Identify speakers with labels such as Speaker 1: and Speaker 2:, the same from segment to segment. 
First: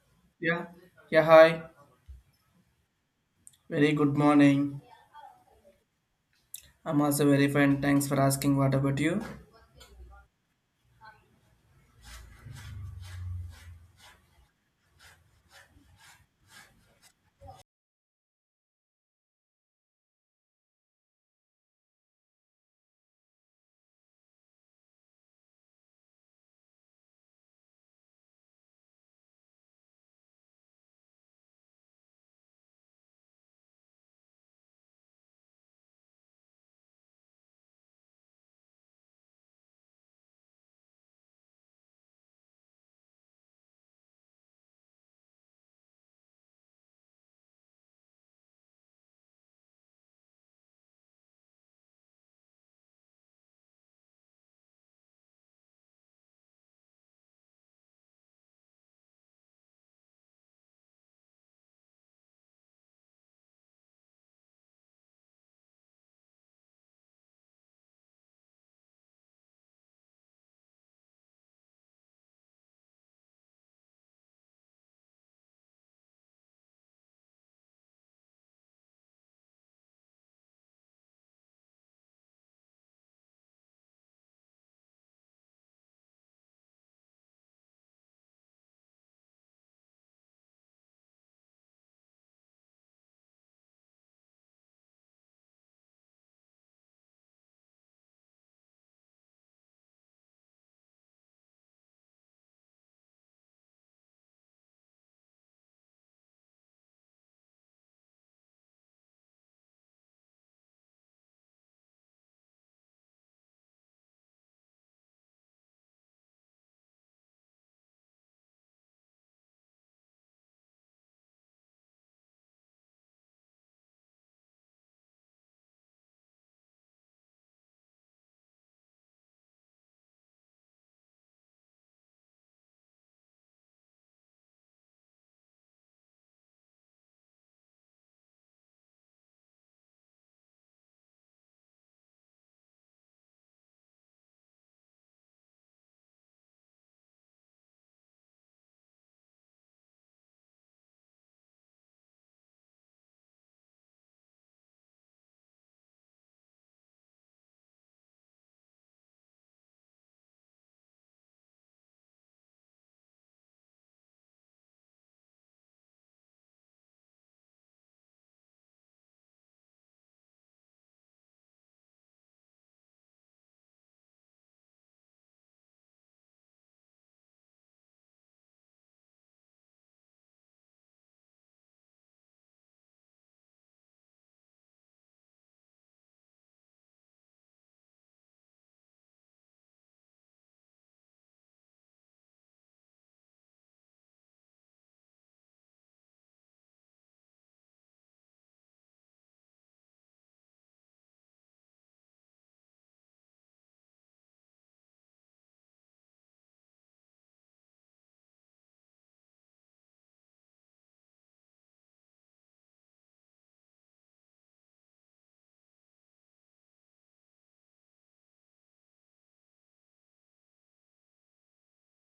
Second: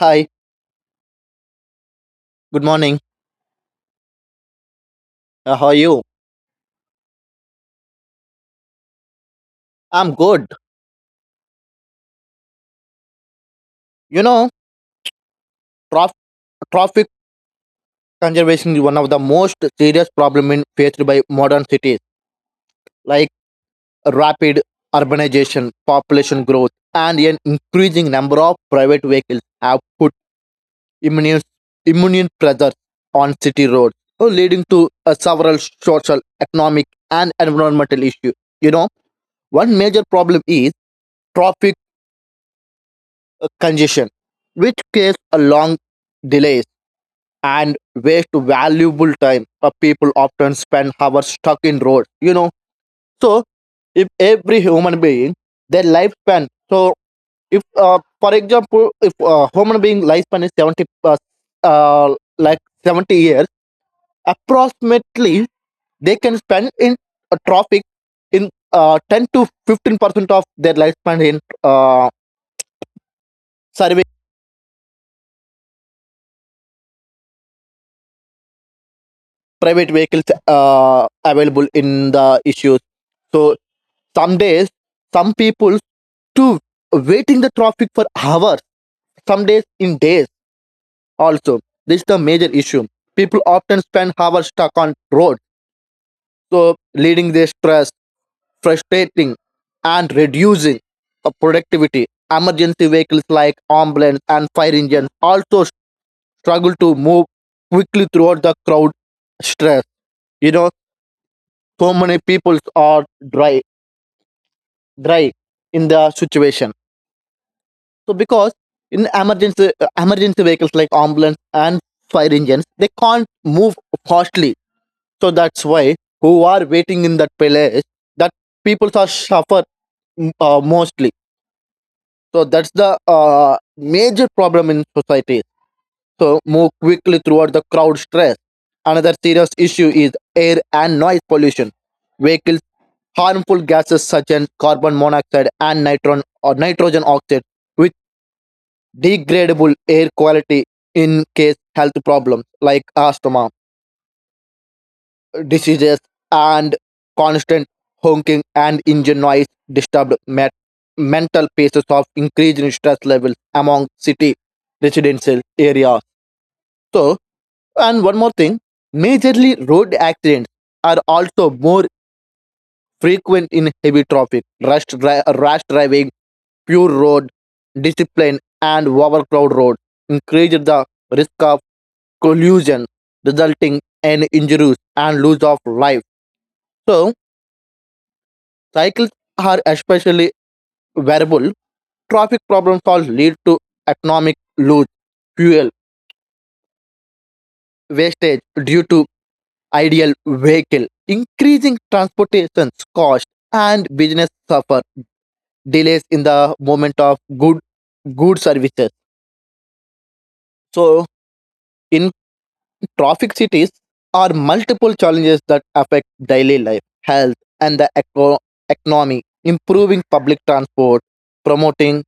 Speaker 1: Hi,
Speaker 2: Yeah. Yeah, hi.
Speaker 1: good morning.
Speaker 2: Very good morning.
Speaker 1: How are you?
Speaker 2: I'm also very fine. Thanks for asking. What about you?
Speaker 1: I'm good. You know, trof- traffic conservation is one of the most serious problem in faced by modern cities, like rapid urbanization, population growth, and an increasing number of private vehicles have put immense, immense pressure on city roads, so leading to several social, economic, and environmental issues. You know, one major problem is traffic congestion, which creates a long delays and waste valuable time. People often spend hours stuck in roads. So, if every human being, their lifespan, so if, for example, if a human being lifespan is 70, like 70 years, approximately they can spend in traffic in 10 to 15% of their lifespan in service private vehicles available in the issues. So, some days, some people to waiting the traffic for hours, some days in days also. This is the major issue. People often spend hours stuck on road, so leading their stress, frustrating, and reducing of productivity. Emergency vehicles like ambulance and fire engines also struggle to move quickly throughout the crowd stress. You know, so many people are dry in the situation. So because in emergency emergency vehicles like ambulance and fire engines, they can't move fastly. So that's why who are waiting in that place that people are suffer mostly. So that's the major problem in society. So move quickly throughout the crowd stress. Another serious issue is air and noise pollution. Vehicles harmful gases such as carbon monoxide and nitron or nitrogen oxide, which degradable air quality in case health problems like asthma, diseases, and constant honking and engine noise disturbed mental pieces of increasing stress levels among city residential areas. So, and one more thing, majorly road accidents are also more frequent in heavy traffic, rush, rash driving, poor road discipline, and overcrowded road increase the risk of collision, resulting in injuries and loss of life. So, cycles are especially variable. Traffic problems also lead to economic loss, fuel wastage due to ideal vehicle, increasing transportation cost, and business suffer delays in the movement of good services. So, in traffic cities are multiple challenges that affect daily life, health, and economy. Improving public transport, promoting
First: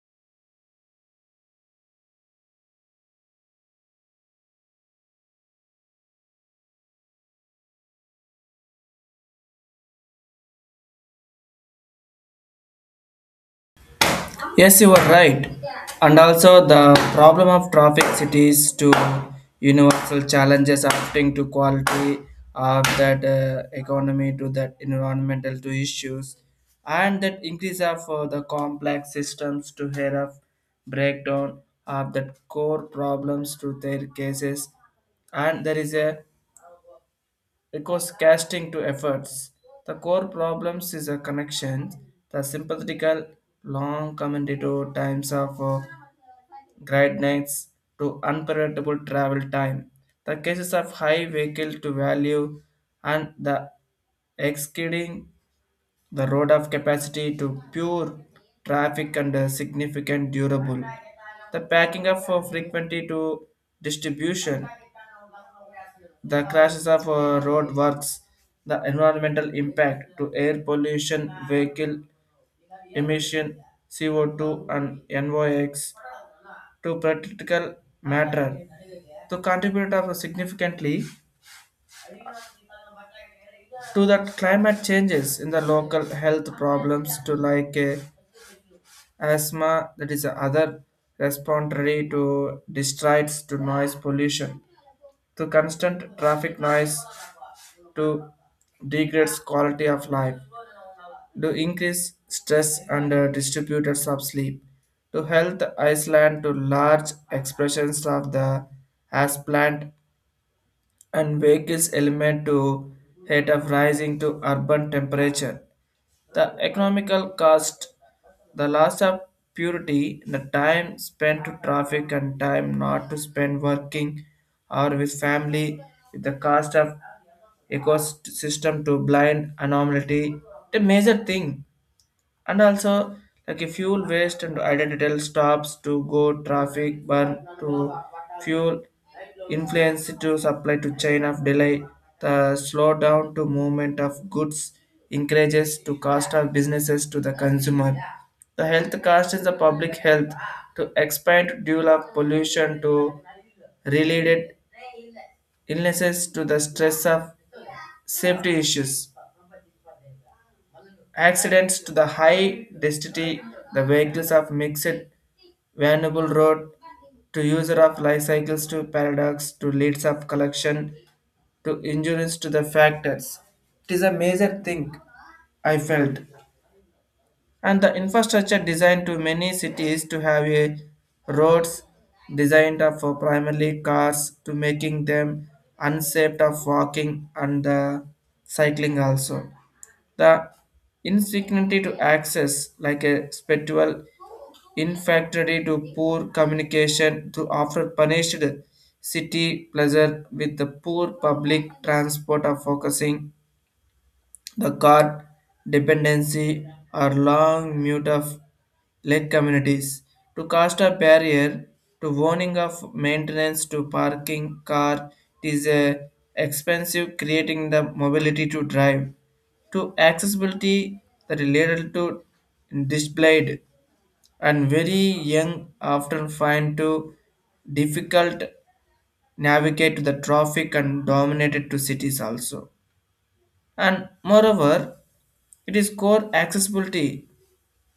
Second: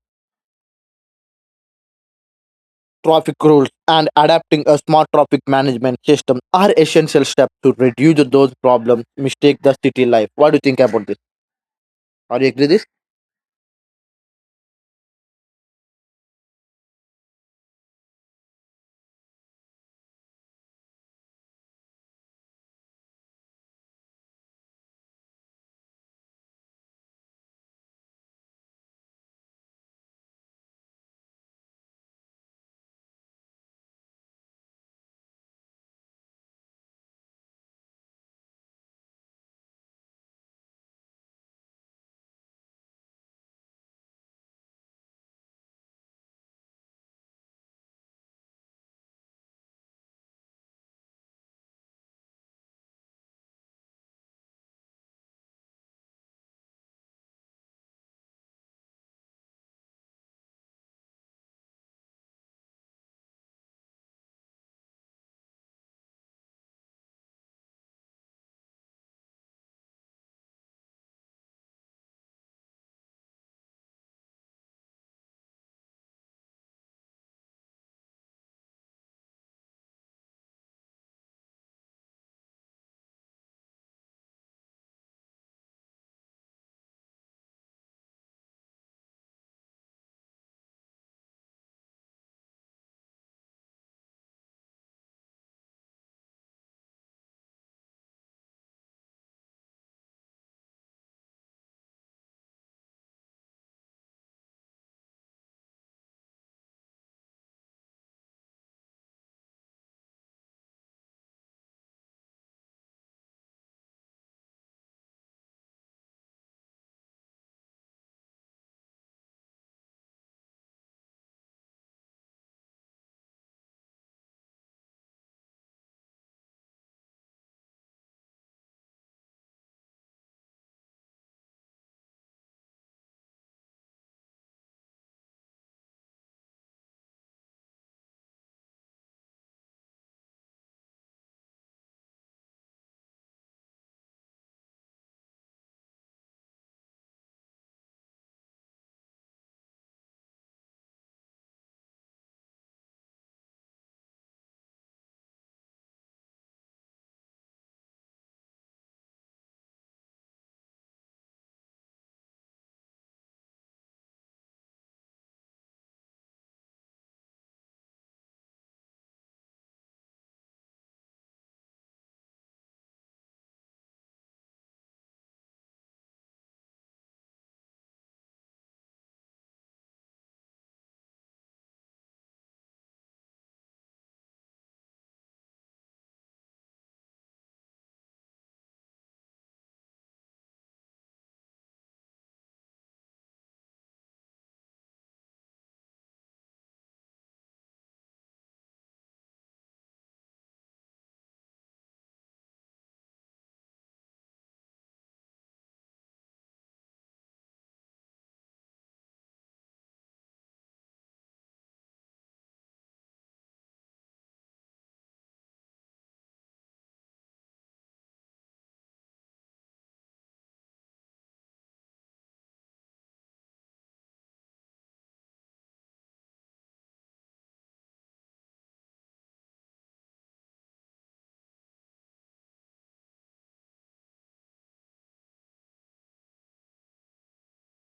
Speaker 1: traffic rules, and adapting a smart traffic management system are essential steps to reduce those problems. Mistake the city life. What do you think about this? Are you agree this?
Speaker 2: Yes, you are right. And also, the problem of traffic cities to universal challenges affecting to quality of that economy to that environmental to issues, and that increase of the complex systems to hear of breakdown of the core problems to their cases, and there is a because casting to efforts. The core problems is a connection, the sympathetical long commentator times of great nights to unpredictable travel time, the cases of high vehicle to value and the exceeding the road of capacity to pure traffic and significant durable. The packing up for frequency to distribution, the crashes of road works, the environmental impact to air pollution, vehicle emission, CO2 and NOx to practical matter to contribute of significantly to the climate changes in the local health problems to like asthma that is other respiratory to distracts to noise pollution, to constant traffic noise to degrades quality of life, to increase stress and distributors of sleep, to health Iceland to large expressions of the as plant and vehicles element to heat of rising to urban temperature. The economical cost, the loss of purity, the time spent to traffic and time not to spend working or with family, with the cost of ecosystem to blind anomaly, the major thing. And also like a fuel waste and identity stops to go traffic burn to fuel influence to supply to chain of delay, the slowdown to movement of goods encourages to cost of businesses to the consumer, the health cost is the public health to expand due of pollution to related illnesses to the stress of safety issues, accidents to the high density, the vehicles of mixed Vanable Road to user of life cycles to paradox to leads of collection to insurance to the factors. It is a major thing I felt. And the infrastructure designed to many cities to have a roads designed of for primarily cars, to making them unsafe of walking and the cycling also. The insecurity to access like a spiritual Infidelity to poor communication to offer punished city pleasure with the poor public transport of focusing the car dependency or long mute of lake communities to cast a barrier to warning of maintenance to parking car, it is a expensive creating the mobility to drive to accessibility that related to displayed, and very young often find to difficult navigate the traffic and dominated to cities also. And moreover, it is core accessibility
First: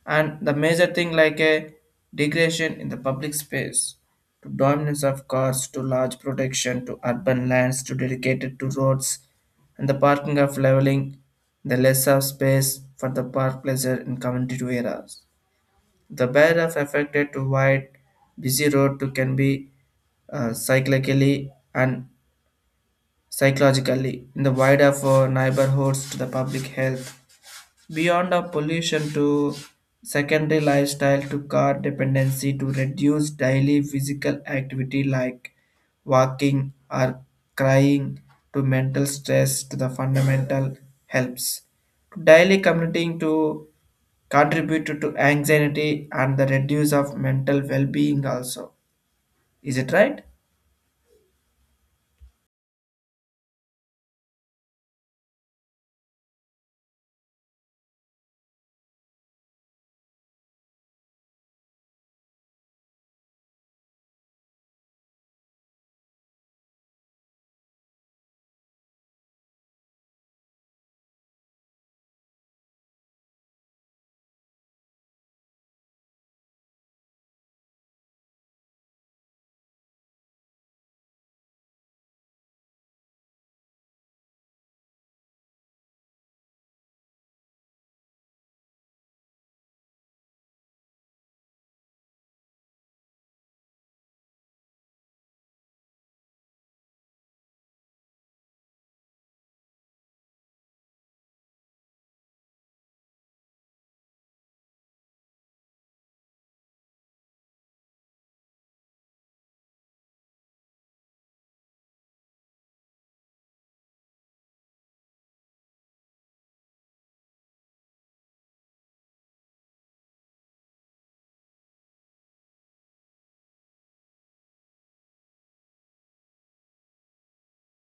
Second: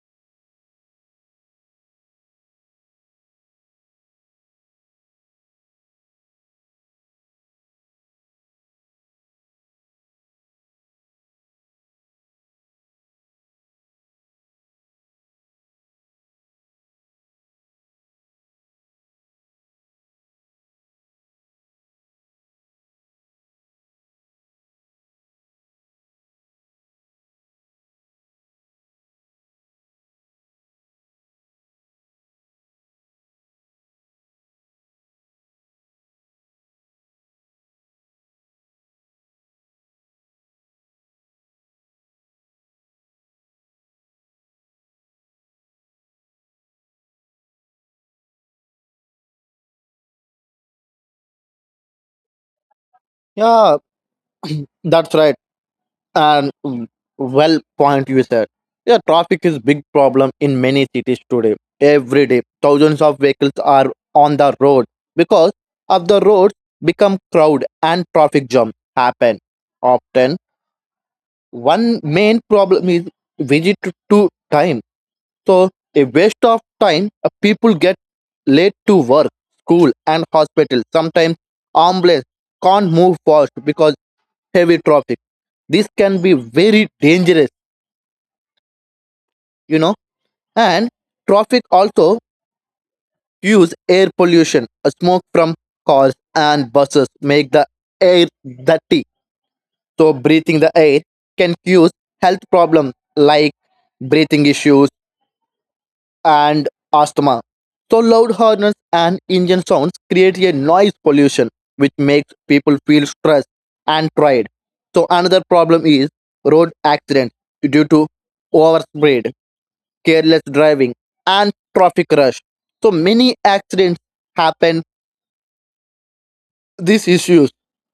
Speaker 2: and the major thing like a degradation in the public space to dominance of cars, to large protection to urban lands to dedicated to roads and the parking of leveling, the less of space for the park pleasure in community to areas, the barriers affected to wide, busy road to can be cyclically and psychologically in the wider for neighborhoods to the public health. Beyond the pollution to secondary lifestyle to car dependency to reduce daily physical activity like walking or crying to mental stress to the fundamental helps. To daily commuting to contributed to anxiety and the reduce of mental well-being also, is it right?
Speaker 1: Yeah, that's right. And well point you said. Yeah, traffic is big problem in many cities today. Every day, thousands of vehicles are on the road because of the roads become crowd and traffic jam happen. Often, one main problem is visit to time. So, a waste of time. People get late to work, school, and hospital. Sometimes ambulance can't move fast because heavy traffic. This can be very dangerous, you know, and traffic also use air pollution. Smoke from cars and buses make the air dirty, so breathing the air can cause health problems like breathing issues and asthma. So loud horns and engine sounds create a noise pollution, which makes people feel stressed and tired. So another problem is road accident due to overspeed, careless driving, and traffic rush. So many accidents happen these issues.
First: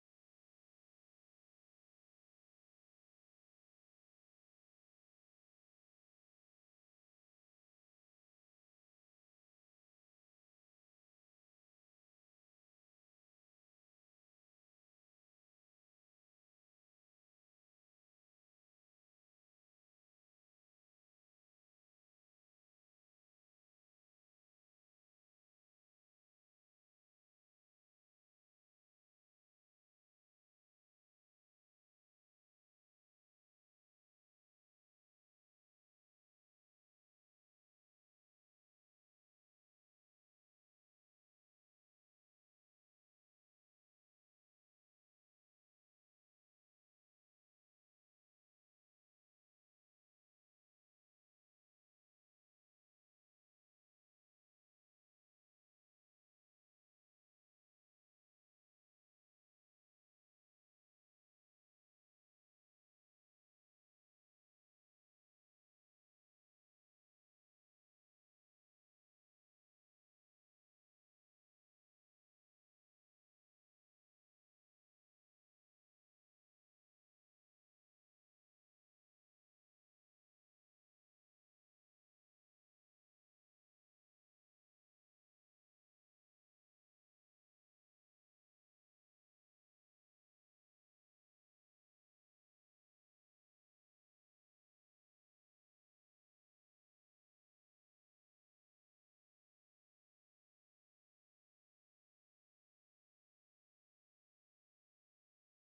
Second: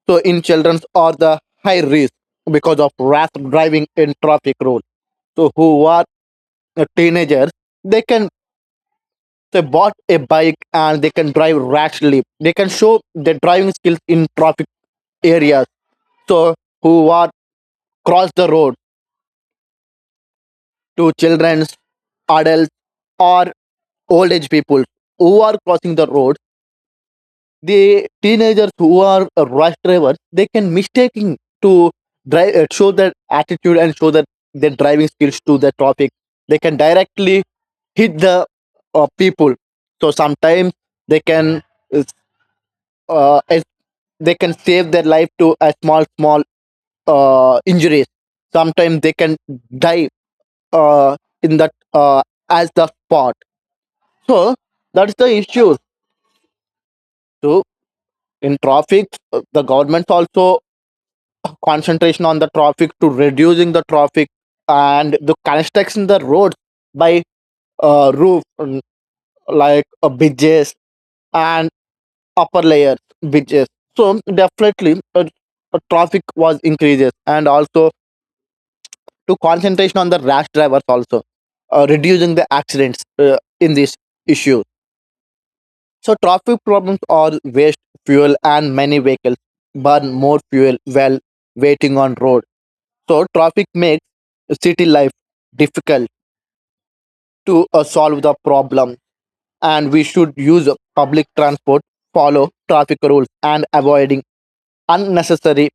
Speaker 1: So in children are the high risk because of rash driving in traffic rule. So who are teenagers, they can, they bought a bike and they can drive rashly. They can show their driving skills in traffic areas. So who are cross the road to children, adults, or old age people who are crossing the road. The teenagers who are rush drivers, they can mistaking to drive show that attitude and show that their driving skills to the traffic. They can directly hit the people. So sometimes they can uh, uh, as- they can save their life to a small small injuries. Sometimes they can die in that as the spot. So that's the issue. So in traffic, the government also concentration on the traffic to reducing the traffic and the construction the roads by roof like bridges and upper layer bridges. So definitely traffic was increases and also to concentration on the rash drivers also reducing the accidents in this issue. So traffic problems are waste fuel and many vehicles burn more fuel while waiting on road. So traffic makes city life difficult to solve the problem, and we should use public transport, follow traffic rules and avoiding unnecessary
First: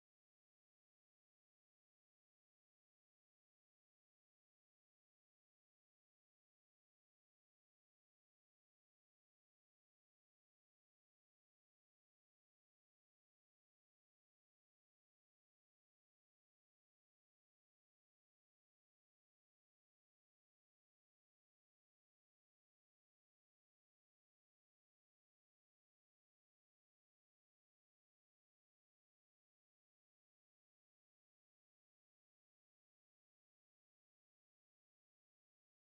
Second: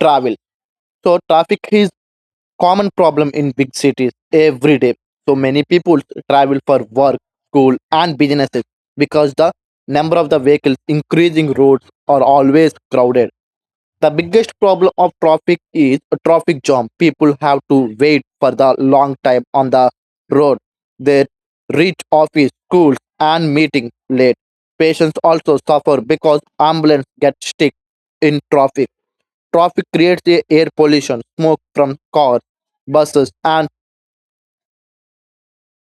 Speaker 1: travel. So traffic is common problem in big cities every day. So many people travel for work, school and businesses because the number of the vehicles increasing roads are always crowded. The biggest problem of traffic is a traffic jam. People have to wait for the long time on the road. They reach office, schools, and meeting late. Patients also suffer because ambulance get stuck in traffic. Traffic creates the air pollution, smoke from cars, buses, and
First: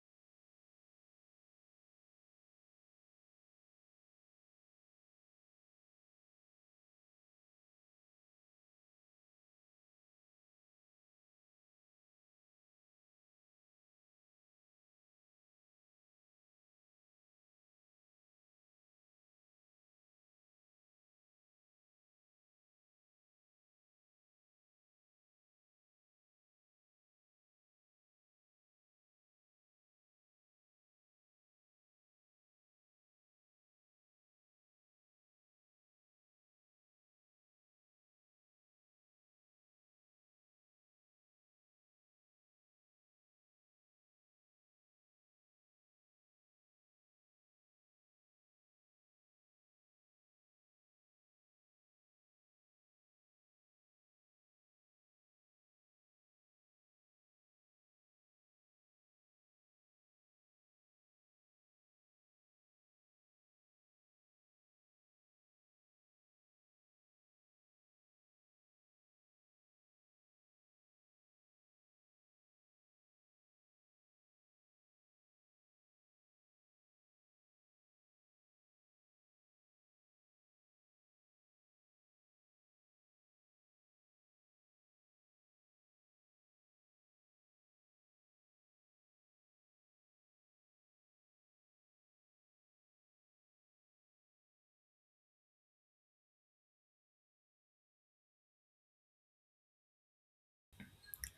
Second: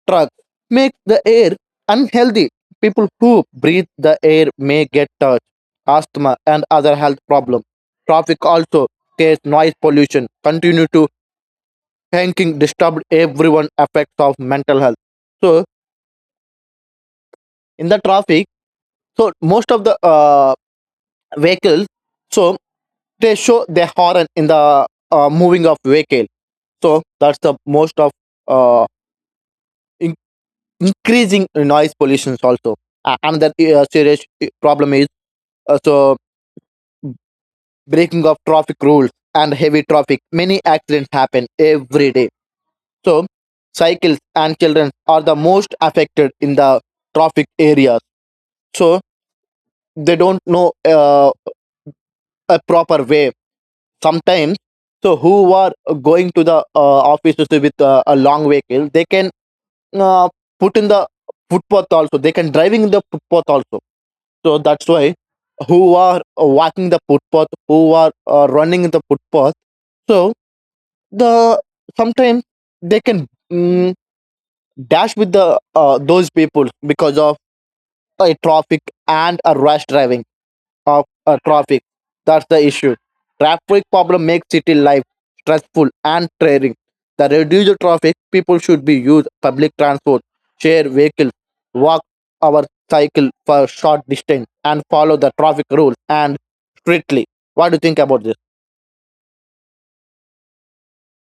Speaker 1: truck make the air unhealthy. People who breathe the air may get touch, asthma, and other health problems. Traffic also creates noise pollution. Continue to thinking disturbed everyone effects of mental health. So in the traffic, so most of the vehicles, so they show their horn in the moving of vehicle. So that's the most of uh, in- increasing noise pollution also. Another serious problem is so breaking of traffic rules and heavy traffic, many accidents happen every day. So cycles and children are the most affected in the traffic areas. So they don't know a proper way sometimes. So who are going to the offices with a long vehicle, they can uh, put in the footpath also. They can driving in the footpath also. So that's why who are walking the footpath, who are running in the footpath. So the sometimes they can mm, dash with the those people because of a traffic and a rush driving of traffic. That's the issue. Traffic problem makes city life stressful and tiring. The reduce the traffic, people should be use public transport, share vehicles, walk our cycle for short distance, and follow the traffic rules and strictly. What do you think about this?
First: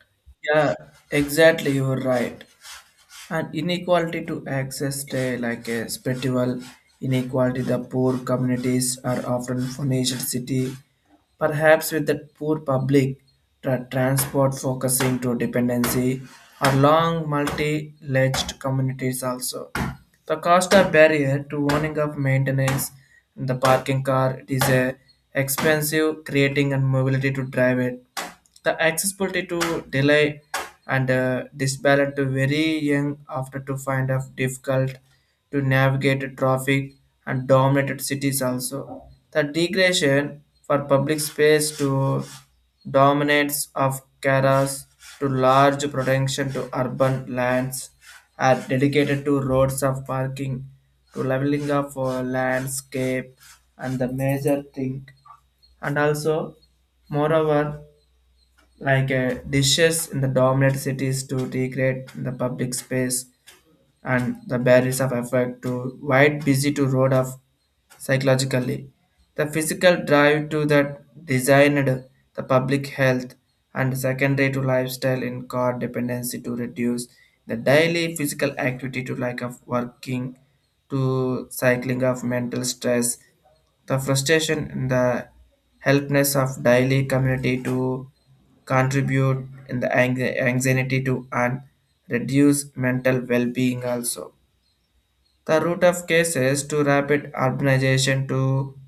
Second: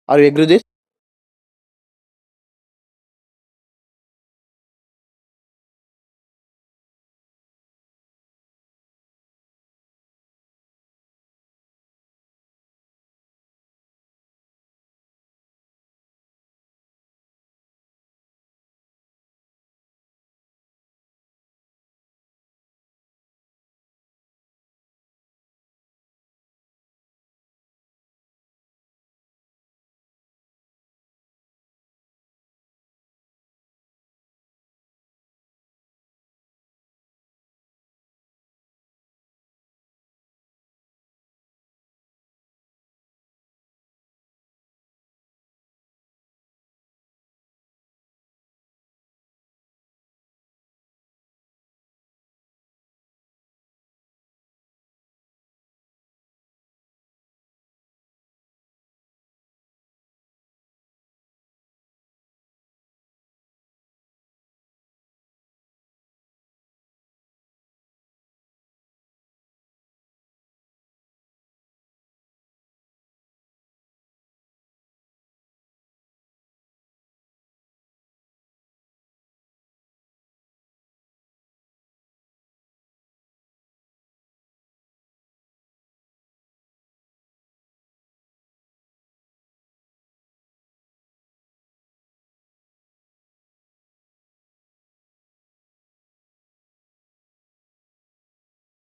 Speaker 1: Are you agree with this?
Speaker 2: Yeah, exactly. You're right. And inequality to access day like a spiritual inequality, the poor communities are often financial city, perhaps with the poor public transport focusing to dependency or long multi-ledged communities also. The cost of barrier to owning of maintenance and the parking car, it is a expensive creating and mobility to drive it, the accessibility to delay and disbalance to very young after to find of difficult to navigate traffic and dominated cities also. The degradation for public space to dominance of caras to large protection to urban lands are dedicated to roads of parking to leveling of landscape and the major thing. And also, moreover, like dishes in the dominant cities to degrade the public space and the barriers of effect to wide busy to road of psychologically. The physical drive to that designed the public health and secondary to lifestyle in car dependency to reduce the daily physical activity to lack of working to cycling of mental stress, the frustration and the helpness of daily community to contribute in the anxiety to and reduce mental well-being also, the root of cases to rapid urbanization to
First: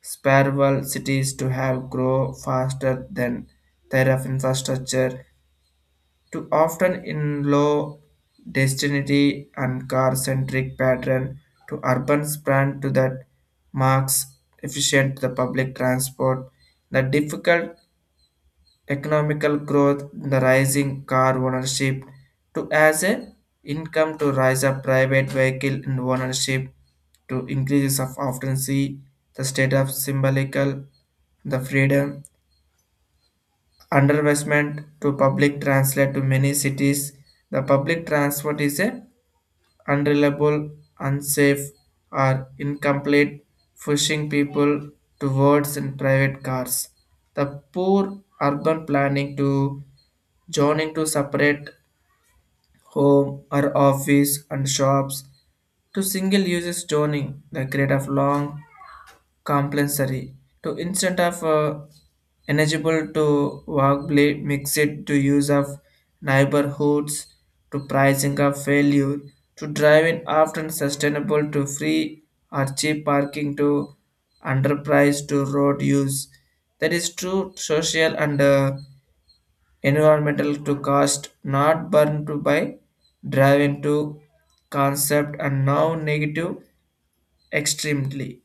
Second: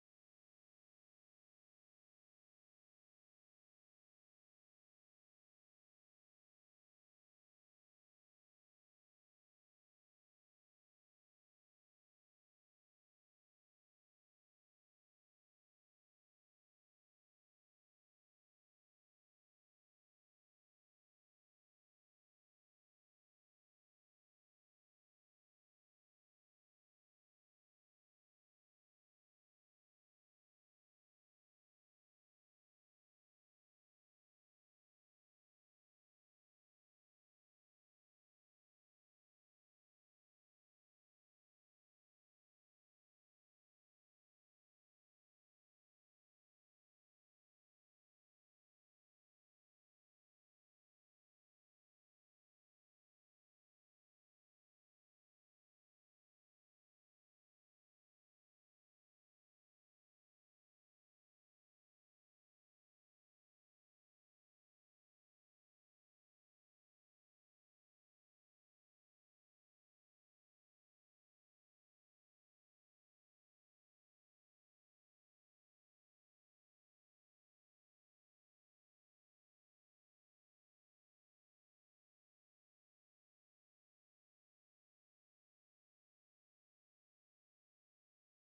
Speaker 2: spiral cities to have grow faster than their of infrastructure, to often in low density and car-centric pattern to urban span to that marks efficient the public transport, the difficult economical growth, the rising car ownership to as a income to rise up private vehicle in ownership to increases of often see the state of symbolical the freedom, underinvestment to public translate to many cities, the public transport is a unreliable, unsafe, or incomplete, pushing people towards in private cars. The poor urban planning to Joining to separate home or office and shops, to single uses joining the grade of long compulsory to instant of eligible to workplace mix it to use of neighborhoods, to pricing of failure to driving often sustainable to free or cheap parking to enterprise to road use, that is true social and environmental to cost not burn to by driving to concept and now negative extremely.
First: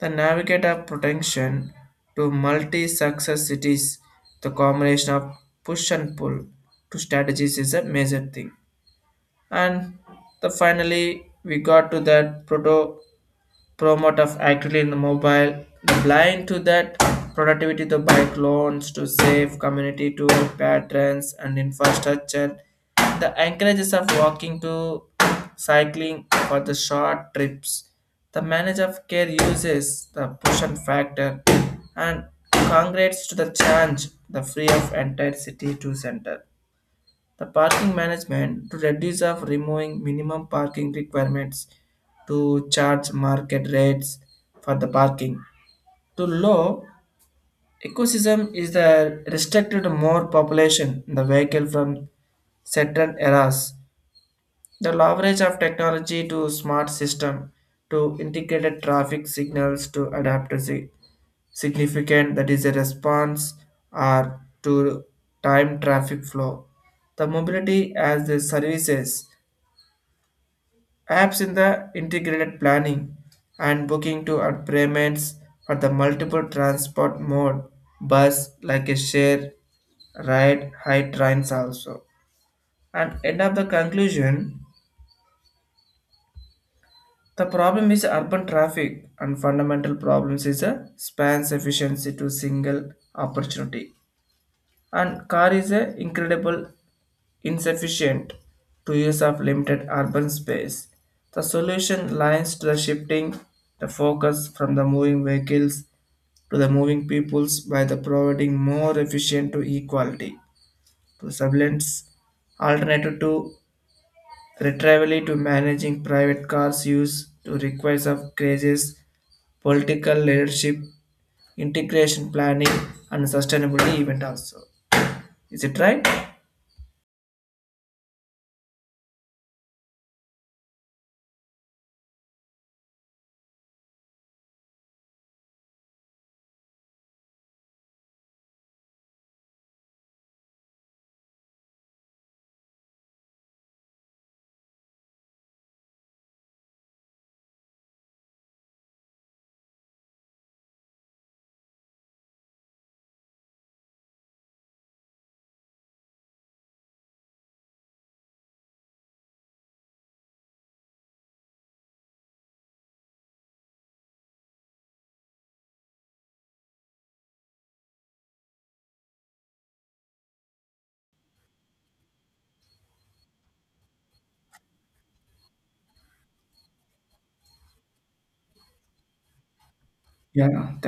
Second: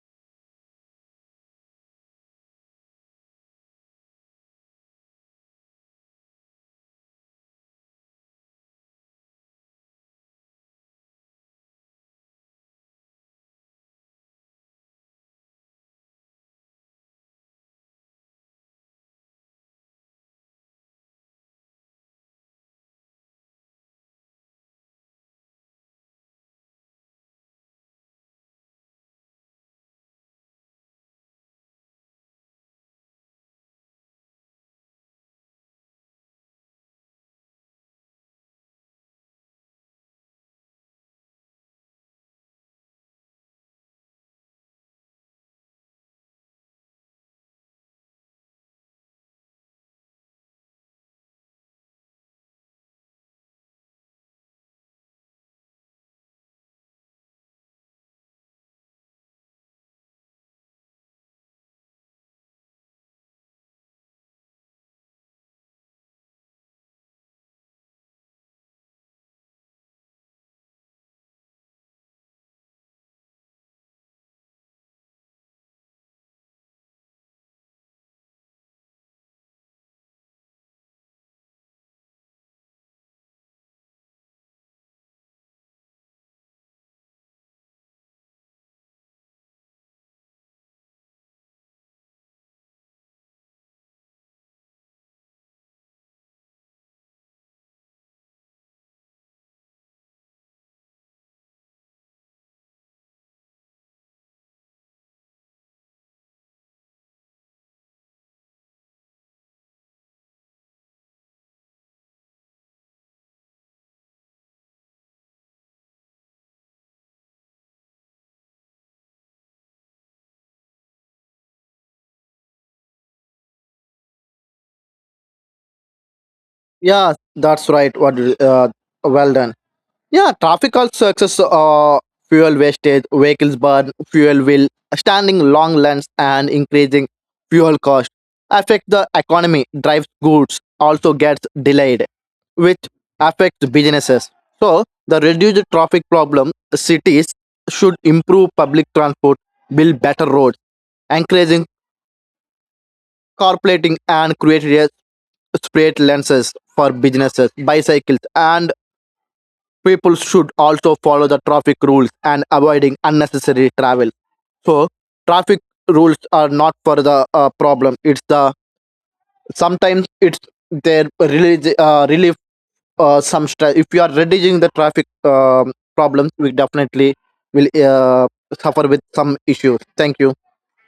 Speaker 2: The navigator protection to multi-success cities, the combination of push and pull to strategies is a major thing. And the finally we got to that proto promote of actively in the mobile, the blind to that productivity to bike loans to save community to patrons and infrastructure. The encourages of walking to cycling for the short trips. The manager of care uses the push and factor, and congrats to the change the free of entire city to center. The parking management to reduce of removing minimum parking requirements to charge market rates for the parking. To low ecosystem is the restricted more population in the vehicle from certain eras. The leverage of technology to smart system to integrated traffic signals to adapt to significant that is a response or to time traffic flow. The mobility as the services Apps in the integrated planning and booking to and payments for the multiple transport mode, bus like a share, ride, high trains also. And end of the conclusion, the problem is urban traffic and fundamental problems is a span efficiency to single opportunity. And car is a incredible insufficient to use of limited urban space. The solution lies to the shifting the focus from the moving vehicles to the moving peoples by the providing more efficient to equality to surveillance alternative to retrievally to managing private cars use to requires of crazes, political leadership, integration planning, and sustainability event also. Is it right?
Speaker 1: Yeah, that's right, well done. Yeah, traffic also excess fuel wastage, vehicles burn, fuel will, standing long lines and increasing fuel cost affect the economy, drives goods also gets delayed, which affects businesses. So the reduced traffic problem, cities should improve public transport, build better roads, encouraging carplating and create a spread lenses for businesses, bicycles and people should also follow the traffic rules and avoiding unnecessary travel. So traffic rules are not for the problem, it's the sometimes it's their relief, some stress. If you are reducing the traffic problems, we definitely will suffer with some issues. Thank you.
Speaker 2: Yeah, thank